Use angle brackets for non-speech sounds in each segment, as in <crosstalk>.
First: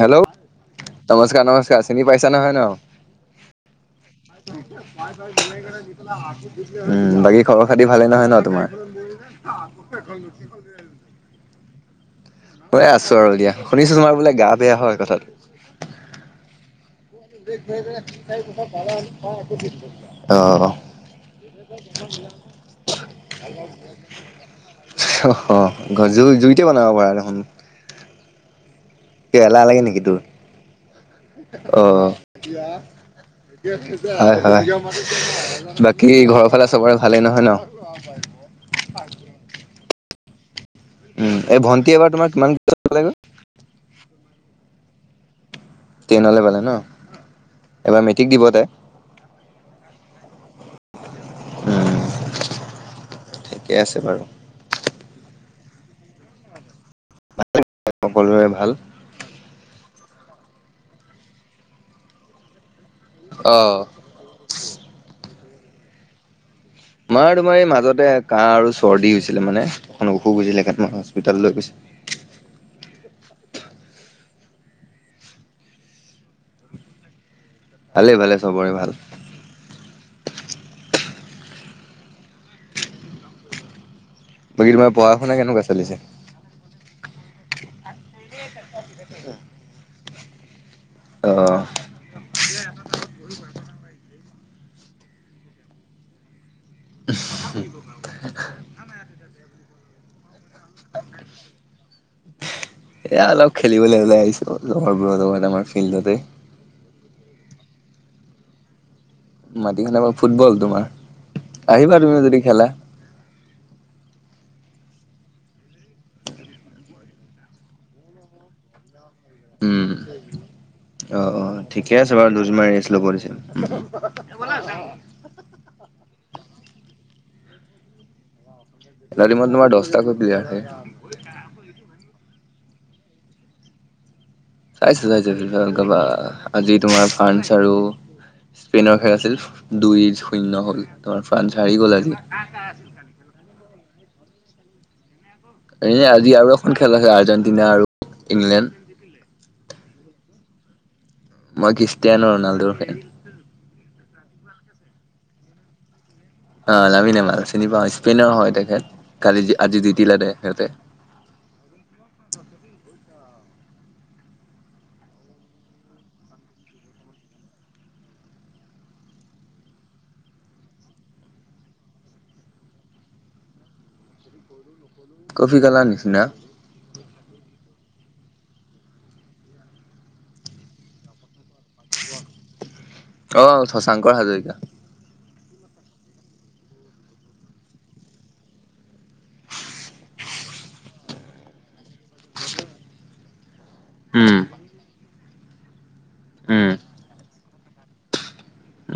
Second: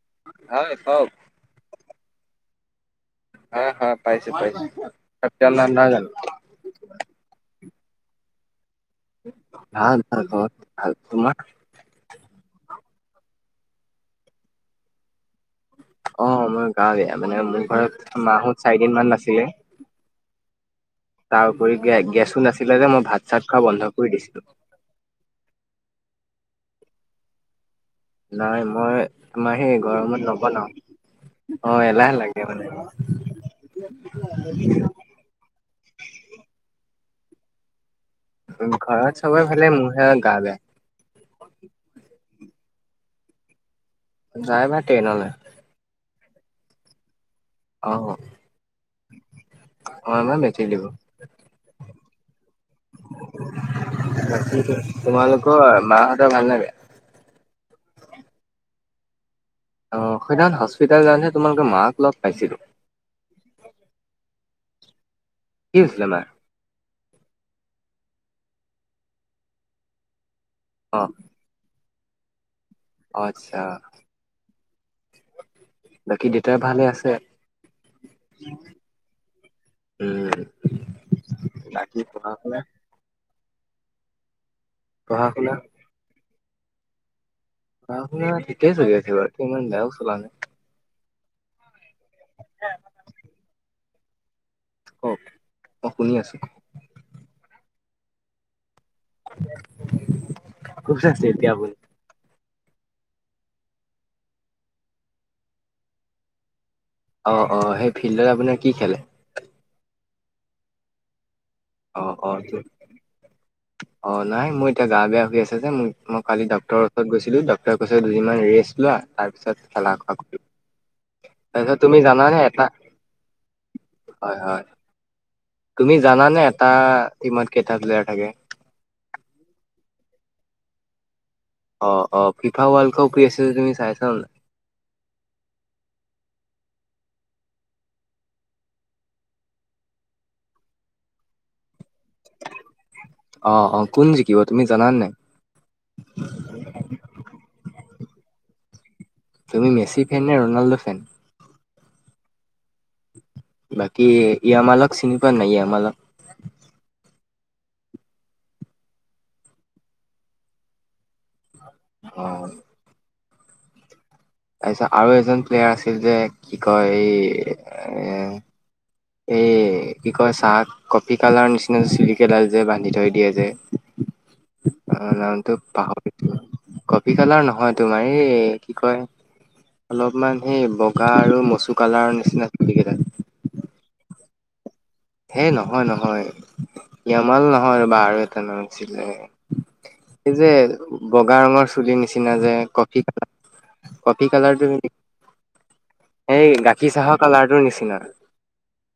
Hello হয় কওক নমস্কাৰ, নমস্কাৰ চিনি পাইছা নহয় ন। প হয় হয় পাইছো পাইছো ভ ধাইগ সত্যানন্দ নহয় জানো য আক <unintelligible> উম, বাকী খৰৰ খাতি ভালে নহয় ন তোমাৰ। ভাল, ভাল ঘৰত ভাল তোমাৰ? মই আছোঁ আৰু দিয়া শুনিছোঁ তোমাৰোলে গা বেয়া হয় কথাতো। অহ মোৰ গাৱ বেয়া, মানে মোৰ ঘৰত মাহত চাৰিদিন মান নাছিল। অ', অ'। তাৰ উপৰি গেছো নাছিলে যে মই ভাত চাত খোৱা বন্ধ কৰি দিছিলোঁ। জুই জুইতে বনাব পাৰ দেখোন। নাই মই কিয় আমাৰ এলাহ সেই লাগে নেকি তোৰ গৰমত নবনাও। অ অহ, এল হ লাগে মানে। হয় হয় বাকী ঘৰৰ ফালে চবৰে ভালেই নহয় ন। ফ আহ <unintelligible> ঘৰ চব ভালে, মোৰহে আৰু গা বেয়া। উম, এই ভণ্টি এবাৰ তোমাৰ কিমান ক্লাছত পালেগৈ? তাই এবাৰ টেইনলৈ। টেনলৈ পালে ন, অ এইবাৰ মেট্ৰিক দিব তাই? অ', এইবাৰ মেট্ৰিক দিব। উম <unintelligible> তোমালোকৰ ঠিকে আছে মাহঁতৰ বাৰু ভাল নে বেয়া? সকলোৰে ভাল। অ', সেইদিনাখন হস্পিতেল যাওঁতেহে তোমালোকৰ মাক লগ পাইছিলোঁ। অ', কি হৈছিলে মাৰ? মাৰ তোমাৰ এই মাজতে কাহ আৰু চৰ্দি হৈছিলে, মানে অকন অসুখ হৈছিলে, সেইকাৰণে মই অ হস্পিতাললৈ গৈছিলোঁ। অ', আচ্ছা। বাকী দেউতা ভালে আছে? ভালে, ভালে চবৰে ভাল। উম, বাকী পথাৰ ফালে? বাকী তোমাৰ পঢ়া পঢ়া-শুনা শুনা কেনেকুৱা চলিছে? পঢ়া-শুনা ঠিকেই চলি আছে, বাৰু এতিয়া ইমান বেয়াও চলা নাই। অ অ <unintelligible> কওক, মই শুনি আছোঁ। <inaudible> ক'ত হে আছে এতিয়া আপুনি? এইয়া অলপ খেলিবলৈ ওলাই আহিছোঁ, লগৰবোৰৰ লগত আমাৰ ফিল্ডতে। অ', অ', সেই ফিল্ডত আপোনাৰ কি খেলে? মাটিখন আমাৰ ফুটবল তোমাৰ। আহিবা তুমি অ', অ। যদি খেলা অ', নাই মোৰ এতিয়া গা বেয়া হৈ আছে যে, মোৰ মই কালি ডক্টৰৰ ওচৰত গৈছিলোঁ। ডক্টৰ ডক্টৰে কৈছে দুদিনমান ৰেষ্ট লোৱা, তাৰপিছত উম। খেলা-ধূলা কৰিবা। অ', অ', ঠিকে আছে বাৰু দুদিনমান ৰেষ্ট ল'ব দিছে। হয় হয় তুমি জানানে এটা টিমত কেইটা প্লেয়াৰ থাকে? এটা টিমত তোমাৰ দশটাকৈ প্লেয়াৰ থাকে। অ', অ। ফিফা ৱৰ্ল্ড কাপ কৰি আছে যে তুমি চাইচা নে নাই? চাইচো, চাইচো। ফিফা ৱৰ্ল্ড কাপ, আ, আজি তোমাৰ ফ্ৰান্স আৰু স্পেইনৰ খেল আছিল, দুই শূন্য হ'ল তোমাৰ। ফ্ৰান্স হাৰি গ'ল আজি। অ', অ। কোন জিকিব তুমি জানানে নাই? এ, আজি আৰু এখন খেল আছে, আৰ্জেণ্টিনা আৰু ইংলেণ্ড। তুমি মেচি ফ্ৰেণ্ড নে ৰনাল্ডো ফ্ৰেণ্ড? মই ক্ৰীষ্টিয়ানো ৰনাল্ডোৰ ফ্ৰেণ্ড। বাকী য়ামালক চিনি পোৱা নে নাই য়ামালক? অ', লামিন য়ামাল চিনি পাওঁ স্পেইনৰ হয় তেখেত। কালি, আজি জিকিলে সিহঁতে। অ',। তাৰপিছত, আৰু এজন প্লেয়াৰ আছিল যে, কি কয় এই এ এই কি কয় চাহ, কফি কালাৰ নিচিনা, চুলিকেইডাল যে বান্ধি থৈ দিয়ে যে <inaudible> অ', নামটো কফি কালাৰ নিচিনা পাহৰিলোঁ, কফি কালাৰ নহয় তোমাৰ এই কি কয়? অলপমান সেই বগা আৰু মচু কালাৰ নিচিনা চুলি কেইডাল। অ', শশাংকৰ হাজৰিকা। হে নহয়, নহয়। য়ামাল নহয় ৰ'বা আৰু এটা নাম আছিলে। এই যে বগা ৰঙৰ চুলিৰ নিচিনা যে, কফি কালাৰ, কফি উম কালাৰটো নেকি? এই উম। গাখীৰ চাহৰ কালাৰটোৰ নিচিনা।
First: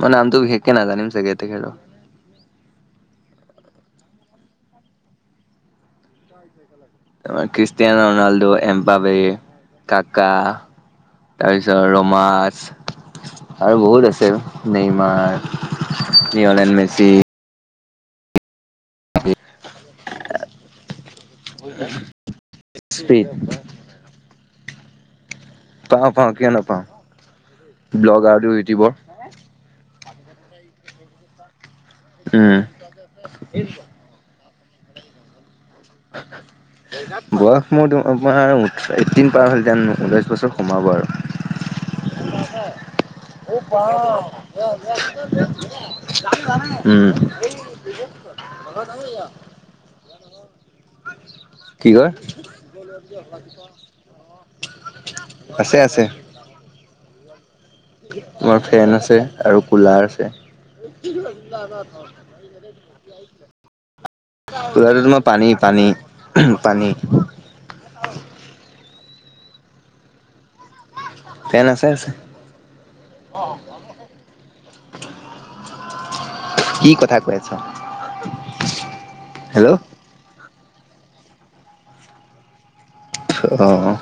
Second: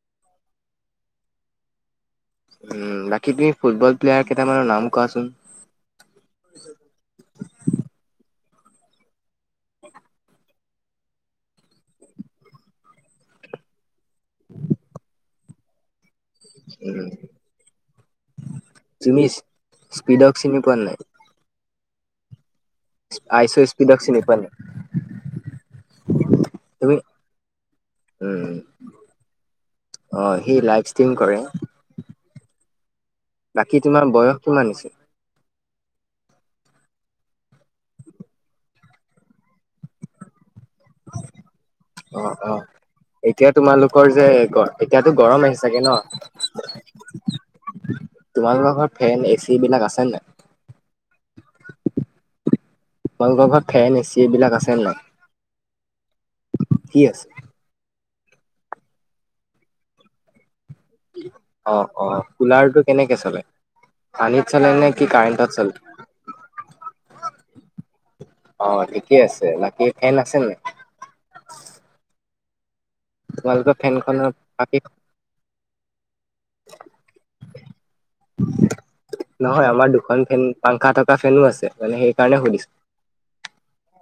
মই নামটো বিশেষকে নাজানিম চাগে তেখেতৰ। উম, বাকী তুমি ফুটবল প্লেয়াৰ কেইটামানৰ নাম কোৱাচোন। <inaudible> ক্ৰিষ্টিয়ানো ৰনাল্ডো, এম্পাৱে, কাকা। তাৰপিছত ৰ'মাছ, আৰু বহুত আছে নেইমাৰ। লিঅ'নেল উম, মেচি তুমি স্পিডক চিনি পোৱা নাই? হয়, <unintelligible> আইছো স্পিডক চিনি পালো। পাওঁ, পাওঁ, কিয় নাপাওঁ, ব্লগাৰটো উম, ইউটিউবৰ। অ', সি লাইভ ষ্ট্ৰিম কৰে। উম। <unintelligible> বাকী তোমাৰ বয়স কিমান হৈছে? <unintelligible> বয়স মোৰ তোমাৰ ওঠ এইটিন পাৰ হ'ল, যেন ঊনৈশ বছৰ সোমাব আৰু। অ', অ'। এতিয়া তোমালোকৰ যে এতিয়াতো গৰম আহি চাগে ন'? উম, তোমালোকৰ ঘৰত ফেন, এ চি এইবিলাক আছে নাই? কি কয়? তোমালোকৰ ঘৰত ফেন, এ চি এইবিলাক আছে নাই? আছে, আছে। কি আছে? আমাৰ ফেন আছে, আৰু কুলাৰ আছে। অ', অ', কুলাৰটো কেনেকে চলে? পানীত চলে নে, কুলাৰটো কি তোমাৰ পানী কাৰেণ্টত পানী পানী চলে? অ', থিকে আছে, বাকী ফেন আছে নাই? ফেন আছে আছে। তোমালোকৰ ফেনখনৰ <unintelligible> কি কথা কৈ আছা? নহয় হেল্ল'। আমাৰ দুখন ফেন পাংখা থকা ফেন ও আছে, মানে সেইকাৰণে সুধিছো। অ',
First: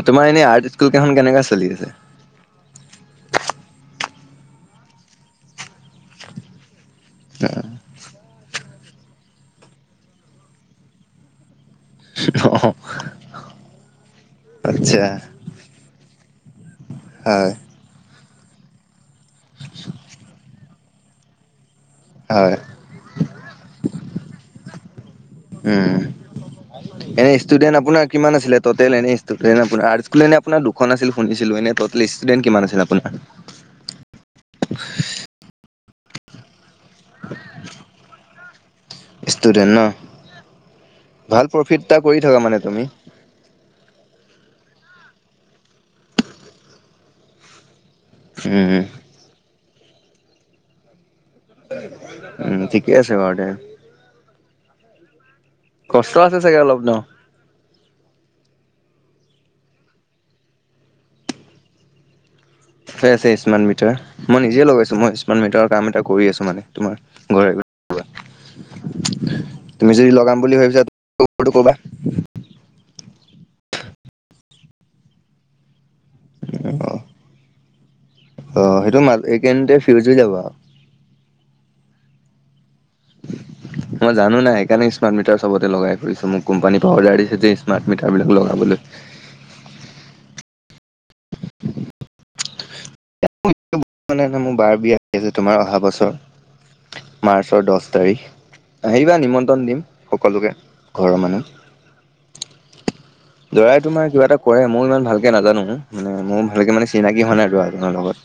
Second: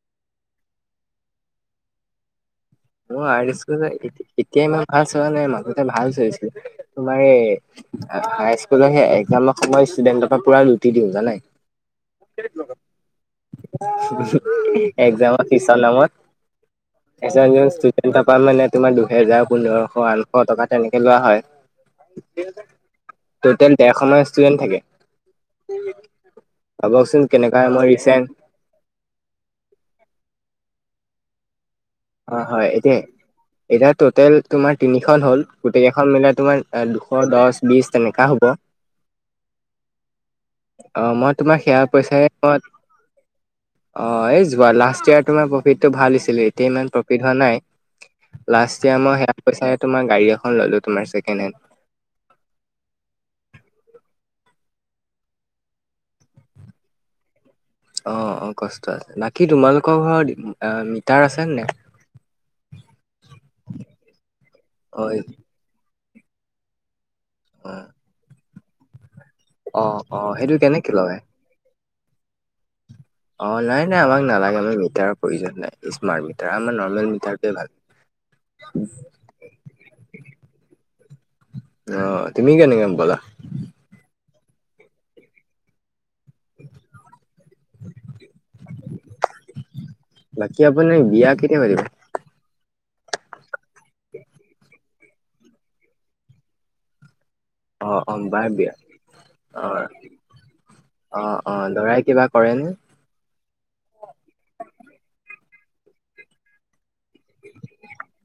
এ তোমাৰ এনে আৰ্ট স্কুলকেইখন কেনেকা চলি আছে? মোৰ আৰ্ট স্কুল এতিয়াই মই ভাল চোৱা নাই মাজতে ভাল চলিছিলে, তোমাৰ এই হাই স্কুলৰ সেই একজামৰ সময় ষ্টুডেণ্টৰ পৰা পুৰা লুটি দিওঁ জানে। অ', অ'। আচ্ছা একজামৰ ফিছৰ নামত, পিছত হয় গৈ ষ্টুডেণ্টৰ পৰা মানে তোমাৰ দুহেজাৰ পোন্ধৰশ আঠশ টকা তেনেকে লোৱা হয়। হয় <unintelligible> ডেৰশ মান ষ্টুডেন্ট থাকে। উম। ভাবকচোন এনে কেনেকা ষ্টুডেণ্ট মই আপোনাৰ ৰিচেণ্ট কিমান আছিলে? ট'টেল এনে ষ্টুডেন্ট আপোনাৰ, <unintelligible> এনে আপোনাৰ দুখন আছিল শুনিছিলো এনে ট অ', হয় এতিয়া এতিয়া টোটেল তোমাৰ তিনিখন হ'ল, গোটেইকেইখন মিলাই তোমাৰ দুশ, দচ, বিশ তেনেকা হ'ব। ষ্টুডেন্ট ন, অ মই ভাল তোমাৰ সেয়া প্ৰফিট এটা কৰি পইচাই থকা মই মানে তুমি। অ', এই যোৱা লাষ্ট ইয়াৰ তোমাৰ প্ৰফিটটো ভাল দিছিলে, এতিয়া ইমান প্ৰফিট হোৱা নাই। উম লাষ্ট ইয়াৰ মই সেয়া পইচাৰে তোমাৰ গাড়ী এখন ল'লো, তোমাৰ ছেকেণ্ড হেণ্ড। উম, ঠিকে আছে বাৰু দিয়া। কষ্ট আছে চাগে অলপ ন'। অ অ কষ্ট আছে। বাকী তোমালোকৰ ঘৰত মিটাৰ আছে নাই? আছে আছে স্মাৰ্ট মিটাৰ। মই নিজে লগাইছো অ মই স্মাৰ্ট মিটাৰৰ কাম এটা কৰি আছো মানে তোমাৰ ঘৰে ঘৰে। উম তুমি যদি লগাম বুলি সেইটো ভাবিছা কেনেকে লগাই <unintelligible> ক'বা। অ নাই নাই আমাক নালাগে আমি মিটাৰৰ প্ৰয়োজন নাই। স্মাৰ্ট মিটাৰ আমাৰ নৰ্মেল মিটাৰটোৱে ভাল অ সেইটো মাজ এইকেইদিনতে ফিউজ হৈ যাব আৰু অ তুমি কেনেকে গম পালা মই জানো নাই সেইকাৰণে স্মাৰ্ট মিটাৰ চবতে লগাই কৰিছোঁ মোক কোম্পানীৰ পা অৰ্ডাৰ দিছে যে স্মাৰ্ট মিটাৰবিলাক লগাবলৈ বাকী আপুনি বিয়া কেতিয়া পাতিব <unintelligible> মোৰ বাৰ বিয়া আহি আছে তোমাৰ অহা বছৰ মাৰ্চৰ দছ অ অ তাৰিখ বাৰ বিয়া আহিবা অ নিমন্ত্ৰণ দিম সকলোকে ঘৰৰ অ মানুহ অ দৰাই কিবা কৰেনে দৰাই তোমাৰ কিবা এটা কৰে মই ইমান ভালকে নাজানো মানে মোৰ ভালকে মানে চিনাকি হোৱা নাই দৰাজনৰ লগত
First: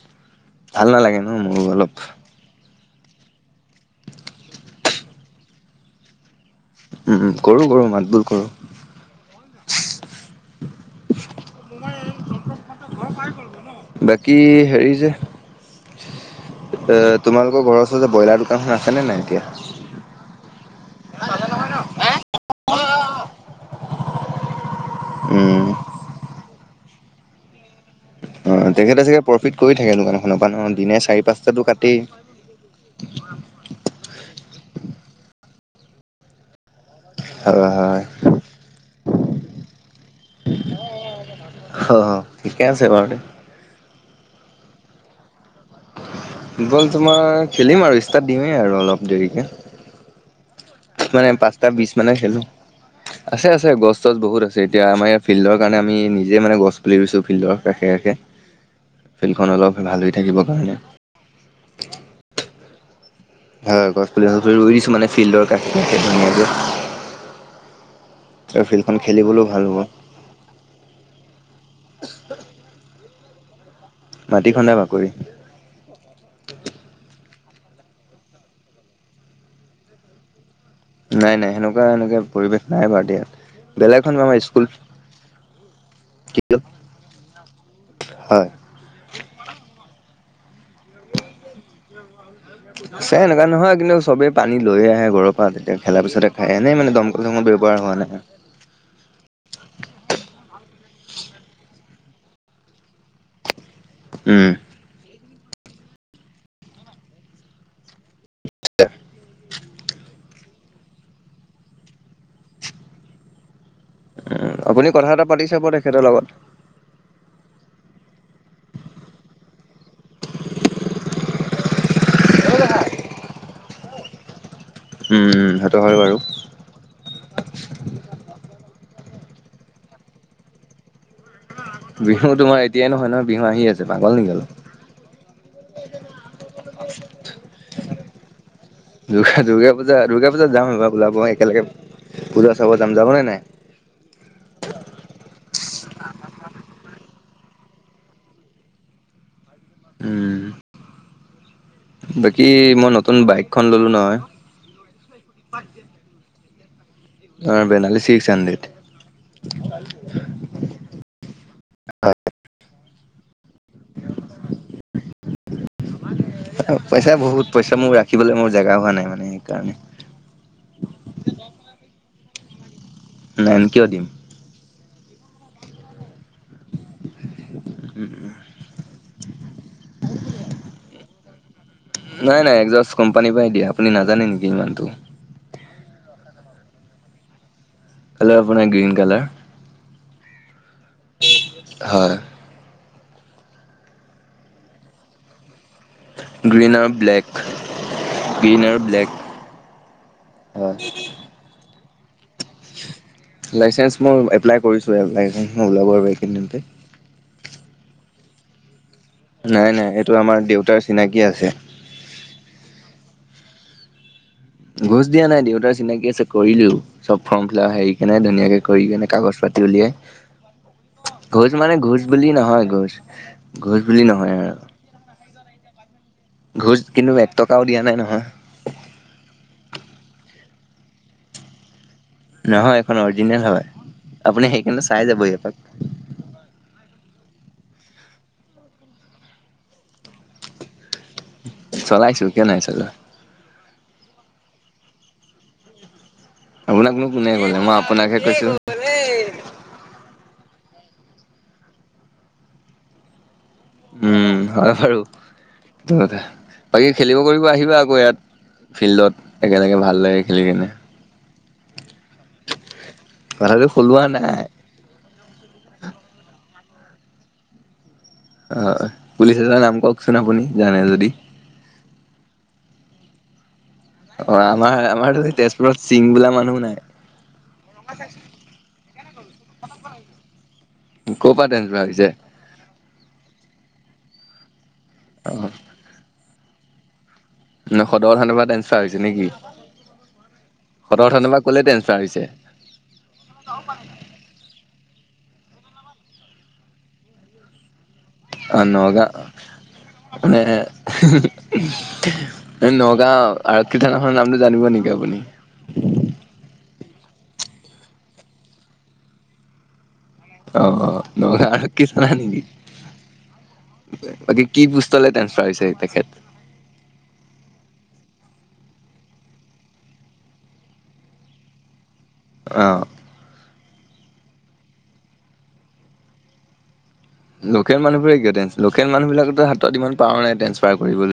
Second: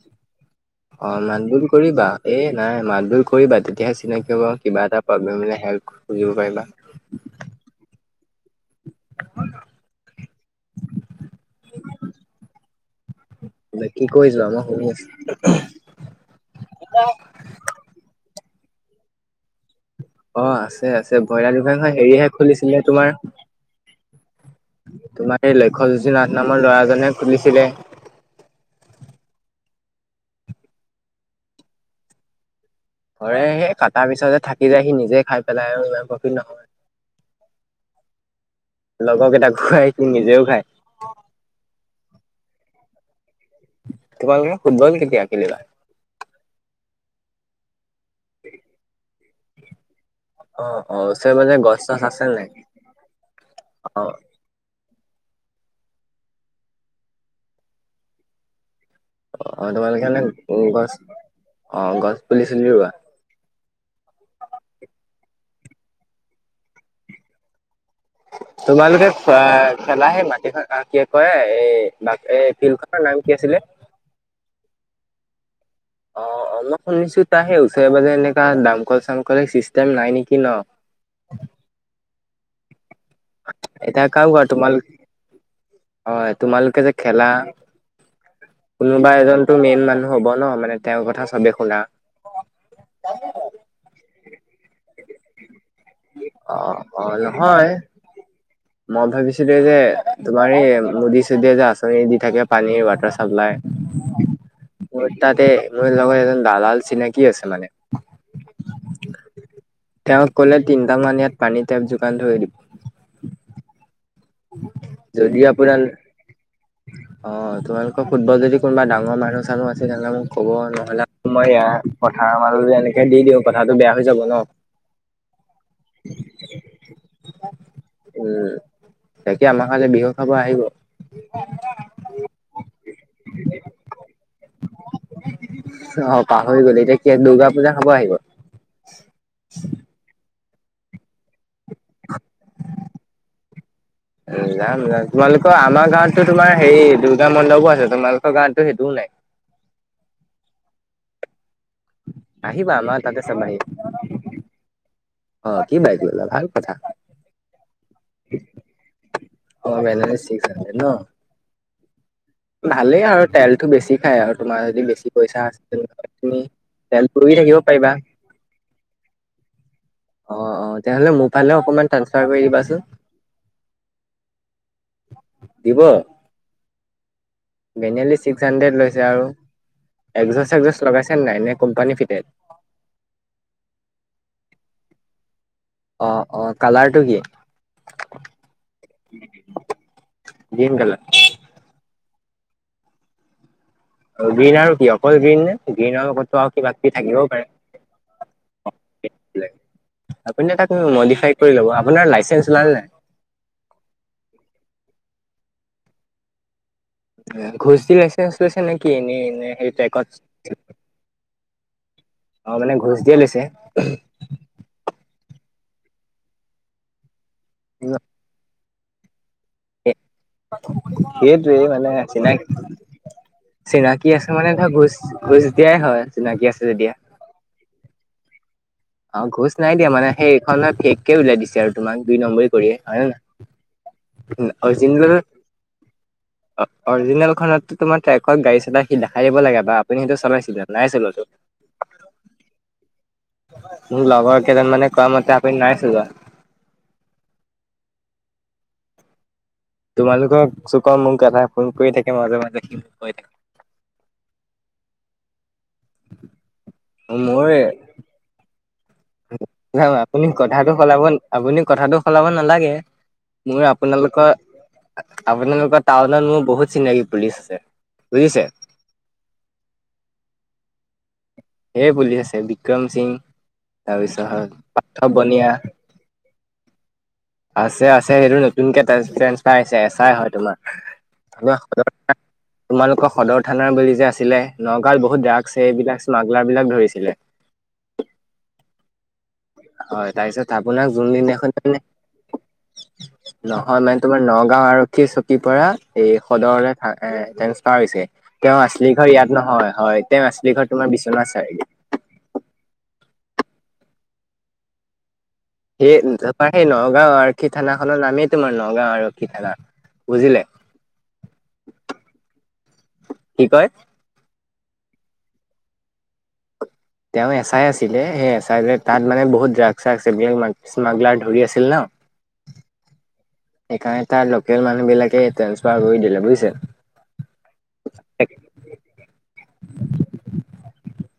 ভাল অ নালাগে ন মাত মোৰো বুল অলপ কৰিবা এই নাই মাতবোৰ কৰিবা তেতিয়াহে চিনাকি হবা কিবা এটা প্ৰব্লেম হলে হেল্প খুজিব পাৰিবা হু হু কৰো কৰো মাত বোল কৰো হয় নহয় বাকী কৈ যোৱা হেৰি মই যে শুনি আছো এ তোমালোকৰ ঘৰৰ ওচৰত যে ব্ৰইলাৰ দোকানখন আছেনে নাই এতিয়া অ আছে আছে ব্ৰইলাৰ দোকানখন হেৰিয়েহে খুলিছিলে তোমাৰ তোমাৰ এই উম লক্ষ্যজ্যোতি নাথ নামৰ ল'ৰাজনে খুলিছিলে অ তেখেতে চাগে প্ৰফিট কৰি থাকে দোকানখনৰ পৰা ন দিনে চাৰি পাঁচটাতো কাটেই কৰে সেই কটাৰ পিছতে থাকি যায় সি নিজে খাই পেলাই আৰু ইমান প্ৰফিট নহয় হয় হয় লগৰকেইটাক খোৱাই সি নিজেও খায় অ ঠিকে আছে বাৰু দে তোমালোক ফুটবল কেতিয়া খেলিবা ফুটবল তোমাৰ খেলিম আৰু ষ্টাৰ্ট দিমেই আৰু অলপ দেৰিকে অ অ মানে ওচৰে পাজৰে পাঁচটা গছ বিছ চছ মানে আছে খেলো নাই আছে আছে অ গছ তছ বহুত আছে এতিয়া আমাৰ ফিল্ডৰ কাৰণে আমি নিজে মানে গছ পুলি ৰুছো ফিল্ডৰ কাষে কাষে ফিল্ডখন অ অলপ ভাল তোমালোকে হৈ মানে থাকিবৰ কাৰণে গছ অ গছ পুলি চুলি ৰুৱা হয় গছ পুলি চছ পুলি ৰুইছো মানে ফিল্ডৰ কাষে কাষে ধুনিয়াকে তোমালোকে খোৱা খেলিবলৈও ভাল হ'ব। খেলাহে মাটিকণ <unintelligible> ক এই বাক এই ফিল্ড খনৰ নাম কি আছিলে মাটি খন্দা বাকৰি অ অ মই শুনিছো তাৰ সেই ওচৰে পাজৰে এনেকা দামকল চামকল চিষ্টেম নাই নিকি ন নাই নাই সেনেকুৱা এনেকা পৰিৱেশ নাই বাৰু এতিয়া এতিয়া কাওৱা তোমালোক অ তোমালোকে যে খেলা হয়। কোনোবা এজনতো মেইন মানুহ হ'ব ন মানে তেওঁৰ কথা চবে শুনা আছে এনেকুৱা নহয় কিন্তু চবেই পানী লৈয়ে আহে ঘৰত পোৱা তেতিয়া খেলাৰ পিছতে খাই অ এনেই মানে অ দমকল চমকলৰ নহয় ব্যৱহাৰ হোৱা নাই মই ভাবিছিলো যে তোমাৰ এই মুদী-চুদিয়ে যে, আঁচনি দি থাকে পানীৰ ৱাটাৰ চাপ্লাই? উম। মোৰ তাতে মোৰ লগত এজন দালাল চিনাকি আছে মানে। তেওঁক ক'লে তিনিটা মান ইয়াত পানী টেপ যোগান ধৰি দিব। উম, আপুনি কথা এটা যদি পাতি চাব আপোনাৰ তেখেতৰ লগত। অ', তোমালোকৰ ফুটবল যদি কোনোবা ডাঙৰ মানুহ--চানুহ আছে তেনে মোক ক'ব, নহ'লে মই ইয়া কথা <unintelligible> এনেকে দি দিওঁ কথাটো বেয়া হৈ যাব ন'! উম, সেইটো হয় বাৰু। উম, বাকি আমাৰ ফালে বিহু খাব আহিব। বিহু তোমাৰ এতিয়াই নহয় নহয় বিহু আহি আছে পাগল নেকি অলপ অ', পাহৰি গ'ল এতিয়া কি দূৰ্গা পূজা খাব আহিব। দুৰ্গা-দুৰ্গা পূজা দুৰ্গা পূজা যাম এইবাৰ ওলাব একেলগে পূজা চাব যাম। যাব নে নাই? <inaudible> যাম যাম তোমালোকৰ আমাৰ গাঁৱতো তোমাৰ হেৰি দুৰ্গা মণ্ডপো আছে, তোমালোকৰ গাঁৱতো সেইটোও নাই। উম বাকী আহিবা মই আমাৰ নতুন তাতে চাবাহি বাইকখন ল'লো নহয়। অ', কি বাইক ল'লা? ভাল কথা। অ', বেনালী ছিক্স হাণ্ড্ৰেড। অ', বেনালি ছিক্স হাড্ৰেড ন'! ভালেই আৰু তেলটো বেছি খাই আৰু তোমাৰ যদি বেছি পইচা আছে। তেনেহ'লে তুমি তেল পইচা পুৰি বহুত, থাকিব পইচা পাৰিবা মোৰ ৰাখিবলৈ মোৰ জেগা হোৱা নাই মানে সেইকাৰণে। অ', অ', তেনেহ'লে মোৰ ফালেও অকণমান ট্ৰান্সফাৰ কৰি দিবাচোন। নাই কিয় দিম? দিব? বেনেলি ছিক্স হাণ্ড্ৰেড লৈছে আৰু একগজছ চেগজছ লগাইছে নে নাই? নে কোম্পানী ফিটেড নাই নাই একজৰ্ছ কোম্পানীৰ পৰাই দিয়ে, আপুনি নাজানে নেকি ইমানটো? অ', অ', কালাৰটো কি? কালাৰ আপোনাৰ গ্ৰীণ কালাৰ। Green colour? হয়। গ্ৰীণ আৰু কি অকল গ্ৰীণ নে, গ্ৰীণৰ লগতো আৰু গ্ৰীণ কিবা কিবি ব্লেক থাকিবও গ্ৰীণ পাৰে? আৰু ব্লেক <unintelligible> আপুনি তাক হয় মডিফাই কৰি ল'ব, আপোনাৰ লাইচেন্ঞ্চ ওলাল নে নাই? লাইচেন্ঞ্চ মোৰ এপ্লাই কৰিছো হে, লাইচেঞ্চ মই ওলাব এইকেদিনতে। ঘোচ দি লাইচেঞ্চ কৈছে নে কি এনেই এনে সেই নাই নাই ট্ৰেকত এইটো আমাৰ দেউতাৰ চিনাকি আছে। অ', মানে ঘোচ দিয়ে লৈছে? ঘোচ দিয়া নাই দেউতাৰ চিনাকি আছে কৰিলোও, চব ফৰ্ম ফিলপ হেৰি কেনে ধুনীয়াকে কৰি কিনে কাগজ পাতি উলিয়াই। ঘোচ সেইটোৱে মানে ঘোচ বুলি চিনাকি নহয় ঘোচ ঘোচ বুলি চিনাকি আছে নহয় মানে আৰু। ধৰ ঘোচ ঘোচ দিয়াই হয়। চিনাকি আছে ঘোচ যেতিয়া কিন্তু এক টকাও দিয়া নাই নহয়। অ', ঘোচ নাই দিয়া মানে, সেই এইখন ফেক কে ওলিয়াই দিছে আৰু তোক দুই নম্বৰী কৰি হয় নে নহয়? <unintelligible> আপুনি সেইকাৰণে চাই <unintelligible> <inaudible> অৰ্জিনেল খনতটো তোমাৰ ট্ৰেকত গাড়ী চলাই সি দেখাই দিব লাগে বা আপুনি সেইটো চলাইছিলে জানো, নাই চলোৱাটো? চলাইছো কিয় নাই চলোৱা। মোক লগৰ কেইজন মানে কোৱা মতে আপুনি নাই চলোৱা? আপোনাক নো কোনে কলে, মই আপোনাকহে কৈছো। তোমালোকক চুকৰ মোক এটাই ফোন কৰি থাকে মাজে মাজে। উম হয় বাৰু সেইটো কথা, বাকী খেলিব কৰিব মোৰ আহিবা আকৌ ইয়াত। ফিল্ডত। একেলগে ভাল লাগে আপুনি খেলি কেনে কথাটো সলাব আপুনি কথাটো সলাব নালাগে, মোৰ কথাটো সলোৱা আপোনালোকৰ নাই আপোনালোকৰ টাউনত মোৰ বহুত চিনাকি পুলিচ আছে বুজিছে। হয়, পুলিচ এটাৰ নাম কওঁকচোন আপুনি জানে যদি? সে পুচিল এ বিক্ৰম সিং। তাৰপিছত অ আমাৰ পাৰ্থ আমাৰটো বনিয়া তেজপুৰত চিং বোলা মানুহ নাই। আছে, আছে সেইটো নতুনকে টেঞ্চফাৰ হৈছে এচ আই হয় তোমাৰ। ক'ৰ পৰা তোমাৰ টেনচফাৰ হৈছে? তোমালোকৰ সদৰ থানাৰ বুলি যে আছিলে, নগাঁত বহুত অ', ড্ৰাগছ এইবিলাক স্মাগলাৰ বিলাক ধৰিছিলে। ন সদৰ থানৰ পৰা ট্ৰেন্সফাৰ হৈছে নেকি, হয় তাৰপিছত আপোনাক সদৰ থানৰ পৰা যোনদিনাখন কলে মানে ট্ৰেন্সফাৰ হৈছে? <inaudible> নহয় মানে তোমাৰ নগাঁও আৰক্ষী চকীৰ পৰা, এই সদৰলে ট্ৰেন্সফাৰ হৈছে। তেওঁ অ', আচলি নগাঁও ঘৰ ইয়াত নহয়, হয়' তেওঁ মানে আচলি ঘৰ তোমাৰ বিশ্বনাথ চাৰিআলি। নগাঁও আৰক্ষী থানাখনৰ নামটো জানিব নেকি আপুনি? সেই তাপা সেই নগাঁও আৰক্ষী থানা খনৰ নামেই তোমাৰ নগাঁও আৰক্ষী থানা। বুজিলে অ' অ 'নগাঁও আৰক্ষী থানা নেকি? কি কয় বাকে কি পোস্টলে ট্ৰেন্সফাৰ হৈছে তেখেত? তেওঁ এছ আই আছিলে, সেই এছ আই যে তাত মানে বহুত ড্ৰাগছ শ্ৰাগছ এইবিলাক স্মাগলাৰ ধৰি আছিল ন। অ। সেইকাৰণে তাৰ লোকেল মানুহ বিলাকে ট্ৰেঞ্চফাৰ কৰি দিলে বুজিছে? লোকেল মানুহবোৰে কিয় টেঞ্চ, লোকেল মানুহবিলাকৰ তো হাতত ইমান পাৱাৰ নাই ট্ৰেঞ্চফাৰ কৰিবলে।